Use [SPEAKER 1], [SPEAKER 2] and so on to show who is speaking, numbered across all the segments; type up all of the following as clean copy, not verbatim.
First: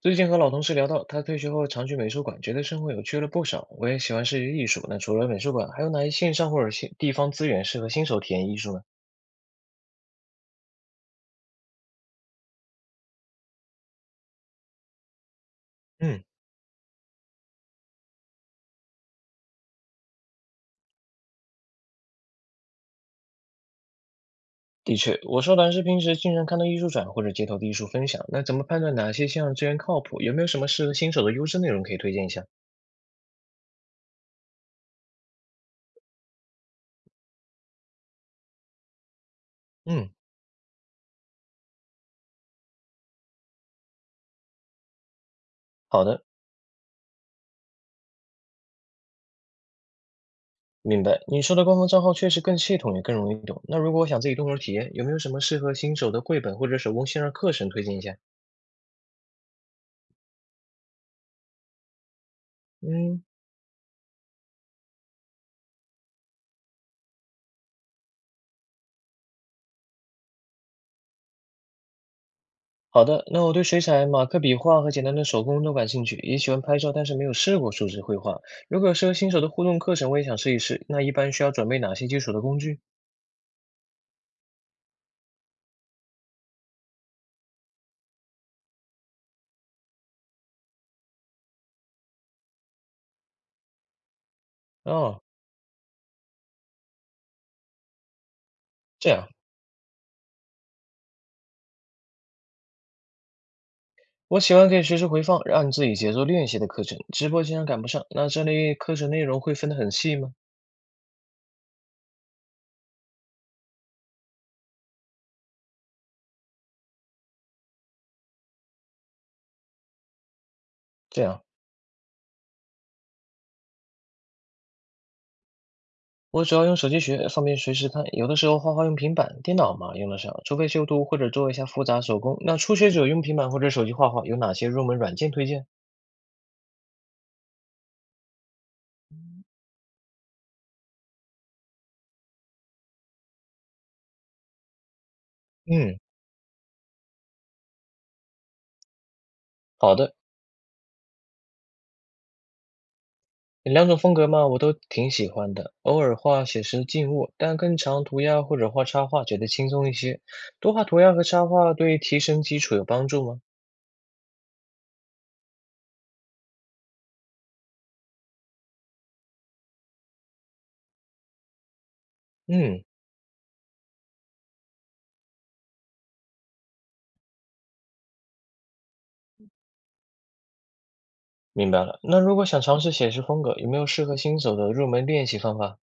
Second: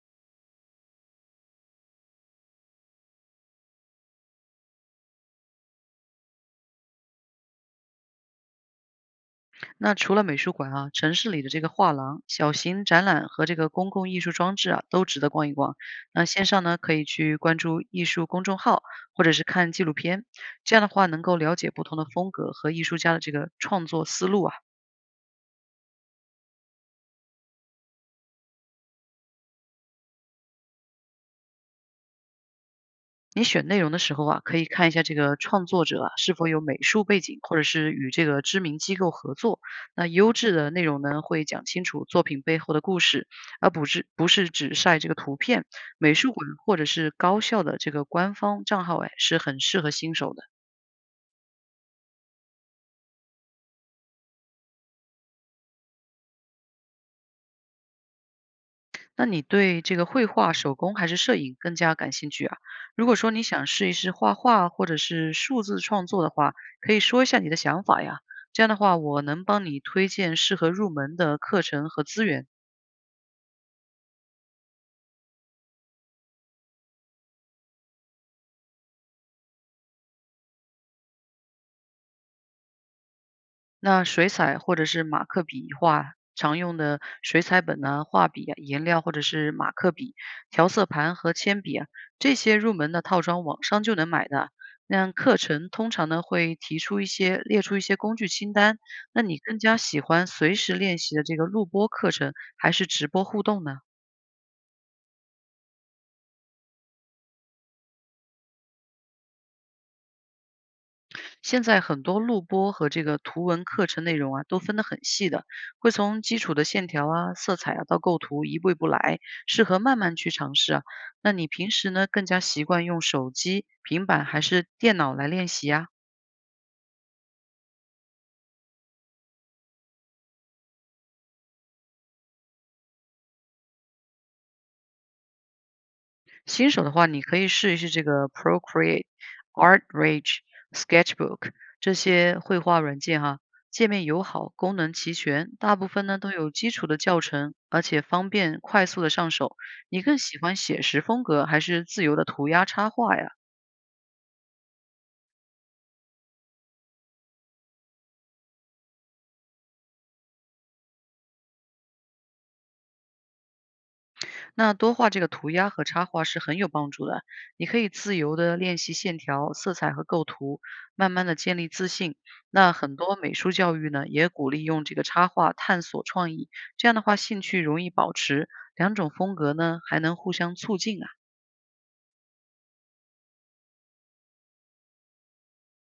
[SPEAKER 1] 最近和老同事聊到，他退休后常去美术馆，觉得生活有趣了不少。我也喜欢视觉艺术。那除了美术馆，还有哪些线上或者线地方资源适合新手体验艺术呢？
[SPEAKER 2] 那除了美术馆啊，城市里的这个画廊、小型展览和这个公共艺术装置啊，都值得逛一逛。
[SPEAKER 1] 嗯，
[SPEAKER 2] 那线上呢，可以去关注艺术公众号，或者是看纪录片，这样的话能够了解不同的风格和艺术家的这个创作思路啊。
[SPEAKER 1] 的确，我说短视平时经常看到艺术展或者街头的艺术分享。那怎么判断哪些线上资源靠谱？有没有什么适合新手的优质内容可以推荐一下？
[SPEAKER 2] 你选内容的时候啊，可以看一下这个创作者啊是否有美术背景，或者是与这个知名机构合作。那
[SPEAKER 1] 嗯，
[SPEAKER 2] 优质的内容呢，会讲清楚作品背后的故事，而不是只晒这个图片。
[SPEAKER 1] 好
[SPEAKER 2] 美
[SPEAKER 1] 的，
[SPEAKER 2] 术馆或者是高校的这个官方账号，哎，是很适合新手的。
[SPEAKER 1] 明白。你说的官方账号确实更系统，也更容易懂。那如果我想自己动手体验，有没有什么适合新手的绘本或者手工线上课程推荐一下？
[SPEAKER 2] 那你对这个绘画、手工还是摄影更加感兴趣啊？如果
[SPEAKER 1] 嗯。
[SPEAKER 2] 说你想试一试画画或者是数字创作的话，可以说一下你的想法呀。这样的话，我能帮你推荐适合入门的课程和资源。
[SPEAKER 1] 好的，那我对水彩、马克笔画和简单的手工都感兴趣，也喜欢拍照，但是没有试过数字绘画。如果有适合新手的互动课程，我也想试一试。那一般需要准备哪些基础的工具？
[SPEAKER 2] 那水彩或者是马克笔画，常用的水彩本呢、画笔啊、颜料或者是马克笔、调色盘和铅笔啊，这些入门的套装网上就能买的。那
[SPEAKER 1] 哦，
[SPEAKER 2] 课程通常呢会提出一些列出一些工具清单，
[SPEAKER 1] 这
[SPEAKER 2] 那
[SPEAKER 1] 样，
[SPEAKER 2] 你更加喜欢随时练习的这个录播课程，还是直播互动呢？
[SPEAKER 1] 我喜欢可以随时回放，让自己节奏练习的课程。直播经常赶不上，那这类课程内容会分得很细吗？
[SPEAKER 2] 现在很多录播和这个图文课程内容啊，都分得很细的，会从基础的线条啊、色彩啊到构图，一步一步来，适合慢慢去尝试啊。
[SPEAKER 1] 这
[SPEAKER 2] 那
[SPEAKER 1] 样，
[SPEAKER 2] 你平时呢，更加习惯用手机、平板还是电脑来练习啊？
[SPEAKER 1] 我主要用手机学，方便随时看。有的时候画画用平板、电脑嘛用得上，除非修图或者做一下复杂手工。那初学者用平板或者手机画画，有哪些入门软件推荐？
[SPEAKER 2] 新手的话，你可以试一试这个 Procreate、ArtRage、Sketchbook 这些绘画软件哈，界面友好，功能齐全，大部
[SPEAKER 1] 嗯，
[SPEAKER 2] 分呢都有基础的教程，而且方便快速的上手。
[SPEAKER 1] 好
[SPEAKER 2] 你
[SPEAKER 1] 的。
[SPEAKER 2] 更喜欢写实风格还是自由的涂鸦插画呀？
[SPEAKER 1] 两种风格嘛，我都挺喜欢的，偶尔画写实静物，但更常涂鸦或者画插画，觉得轻松一些。多画涂鸦和插画对提升基础有帮助吗？
[SPEAKER 2] 那多画这个涂鸦和插画是很有帮助的。你可以自由的练习线条、色彩和构图，慢慢的建立自信。那
[SPEAKER 1] 嗯，
[SPEAKER 2] 很多美术教育呢，也鼓励用这个插画探索创意，这样的话兴趣容易保持，两种风格呢还能互相促进啊。
[SPEAKER 1] 明白了。那如果想尝试写实风格，有没有适合新手的入门练习方法？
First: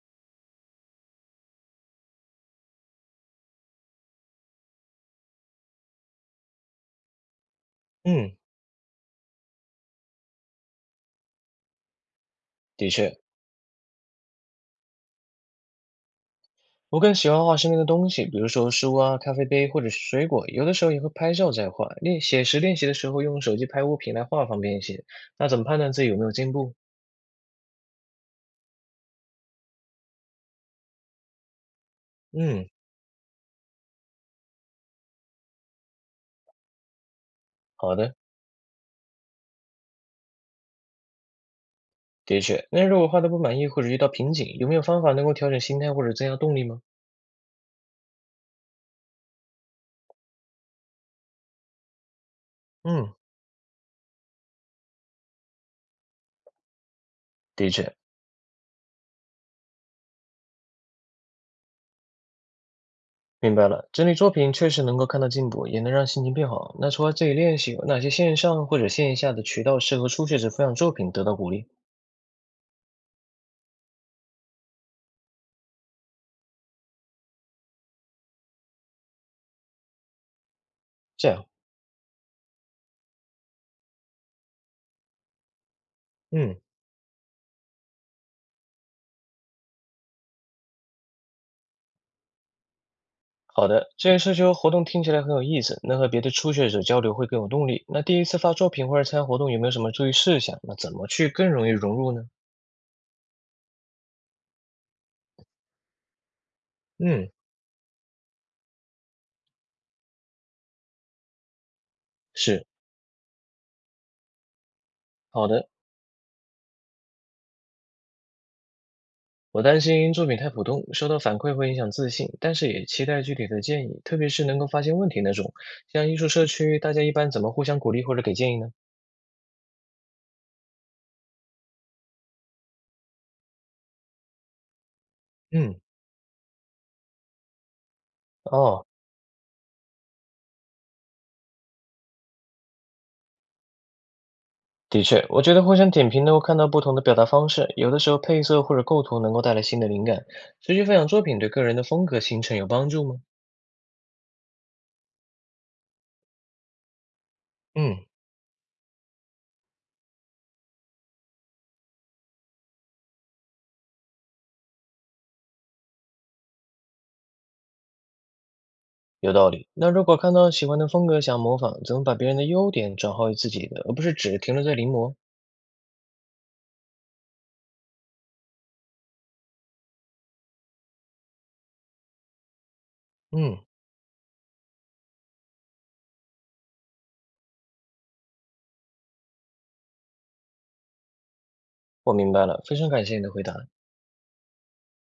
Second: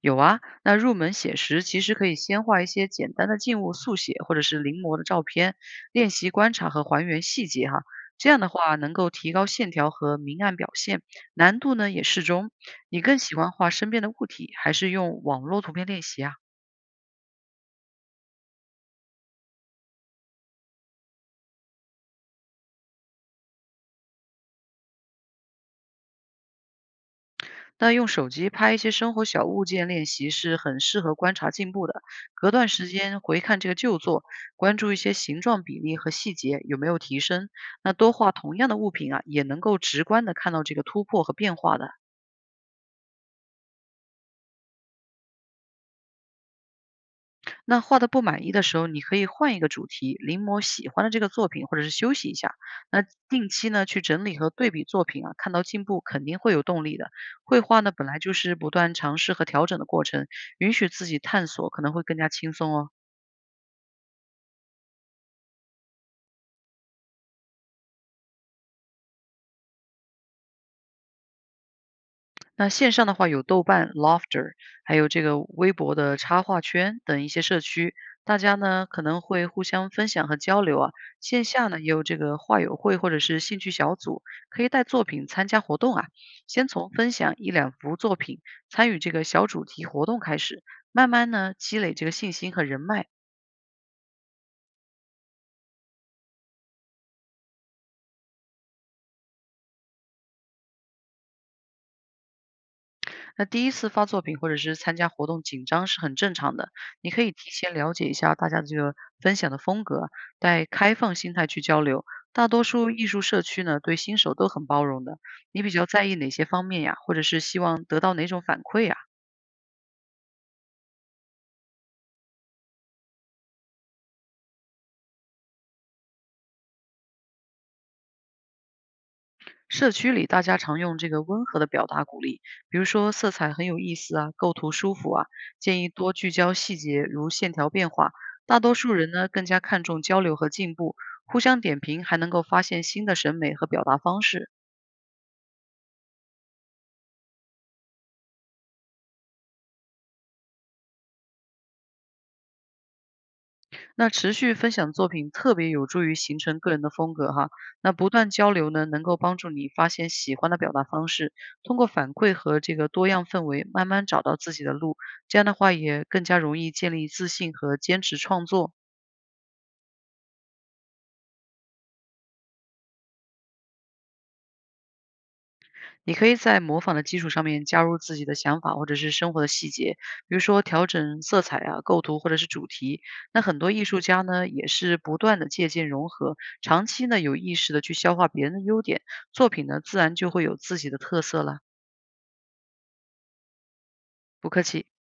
[SPEAKER 2] 有啊，那入门写实其实可以先画一些简单的静物速写，或者是临摹的照片，练习观察和还原细节哈。这
[SPEAKER 1] 嗯，
[SPEAKER 2] 样的话能够提高线条和明暗表现，难度呢也适中。
[SPEAKER 1] 的
[SPEAKER 2] 你
[SPEAKER 1] 确，
[SPEAKER 2] 更喜欢画身边的物体，还是用网络图片练习啊？
[SPEAKER 1] 我更喜欢画身边的东西，比如说书啊、咖啡杯或者是水果，有的时候也会拍照再画。练写实练习的时候，用手机拍物品来画方便一些。那怎么判断自己有没有进步？
[SPEAKER 2] 那用手机拍一些生活小物件练习是很适合观察进步的。隔段
[SPEAKER 1] 嗯，
[SPEAKER 2] 时间回看这个旧作，关注一些形状比例和细节有没有提升。那
[SPEAKER 1] 好
[SPEAKER 2] 多
[SPEAKER 1] 的。
[SPEAKER 2] 画同样的物品啊，也能够直观的看到这个突破和变化的。
[SPEAKER 1] 的确，那如果画的不满意或者遇到瓶颈，有没有方法能够调整心态或者增加动力吗？
[SPEAKER 2] 那画的不满意的时候，你可以换一个主题，临摹喜欢的这个作品，或者是休息一下。那
[SPEAKER 1] 嗯，
[SPEAKER 2] 定期呢去整理和对比作品啊，看到进步肯定会有动力的。绘
[SPEAKER 1] 的
[SPEAKER 2] 画呢
[SPEAKER 1] 确，
[SPEAKER 2] 本来就是不断尝试和调整的过程，允许自己探索可能会更加轻松哦。
[SPEAKER 1] 明白了。整理作品确实能够看到进步，也能让心情变好。那除了自己练习，有哪些线上或者线下的渠道适合初学者分享作品得到鼓励？
[SPEAKER 2] 那线上的话有豆瓣、Lofter，还有这个微博的插画圈等一些社区，大家呢可能会互相分享和交流啊。
[SPEAKER 1] 这
[SPEAKER 2] 线
[SPEAKER 1] 样，
[SPEAKER 2] 下呢也有这个画友会或者是兴趣小组，可以带作品参加活动啊。
[SPEAKER 1] 嗯，
[SPEAKER 2] 先从分享一两幅作品，参与这个小主题活动开始，慢慢呢积累这个信心和人脉。
[SPEAKER 1] 好的。这些社交活动听起来很有意思，能和别的初学者交流会更有动力。那第一次发作品或者参加活动有没有什么注意事项？那怎么去更容易融入呢？
[SPEAKER 2] 那第一次发作品或者是参加活动紧张是很正常的，你可以
[SPEAKER 1] 嗯，
[SPEAKER 2] 提前了解一下大家的这个分享的风格，带开放心态去交流。大多
[SPEAKER 1] 是。
[SPEAKER 2] 数艺术社区呢，对新手都很包容的。
[SPEAKER 1] 好
[SPEAKER 2] 你
[SPEAKER 1] 的，
[SPEAKER 2] 比较在意哪些方面呀？或者是希望得到哪种反馈呀？
[SPEAKER 1] 我担心作品太普通，收到反馈会影响自信，但是也期待具体的建议，特别是能够发现问题那种。像艺术社区，大家一般怎么互相鼓励或者给建议呢？
[SPEAKER 2] 社区里大家常用这个温和的表达鼓励，比如说色彩很有意思啊，构图舒服啊，建
[SPEAKER 1] 嗯，
[SPEAKER 2] 议多聚焦细节，如线条变化。大多
[SPEAKER 1] 哦，
[SPEAKER 2] 数人呢更加看重交流和进步，互相点评还能够发现新的审美和表达方式。
[SPEAKER 1] 的确，我觉得互相点评能够看到不同的表达方式，有的时候配色或者构图能够带来新的灵感。持续分享作品对个人的风格形成有帮助吗？
[SPEAKER 2] 那持续分享作品特别有助于形成个人的风格哈。那
[SPEAKER 1] 嗯，
[SPEAKER 2] 不断交流呢，能够帮助你发现喜欢的表达方式，通过反馈和这个多样氛围，慢慢找到自己的路。这样的话也更加容易建立自信和坚持创作。
[SPEAKER 1] 有道理。那如果看到喜欢的风格想模仿，怎么把别人的优点转化为自己的，而不是只停留在临摹？
[SPEAKER 2] 你可以在模仿的基础上面加入自己的想法或者是生活的细节，比如说调整色彩啊、构图或者是主题。那很
[SPEAKER 1] 嗯，
[SPEAKER 2] 多艺术家呢，也是不断的借鉴融合，长期呢有意识的去消化别人的优点，作品呢自然就会有自己的特色了。
[SPEAKER 1] 我明白了，非常感谢你的回答。
[SPEAKER 2] 不客气。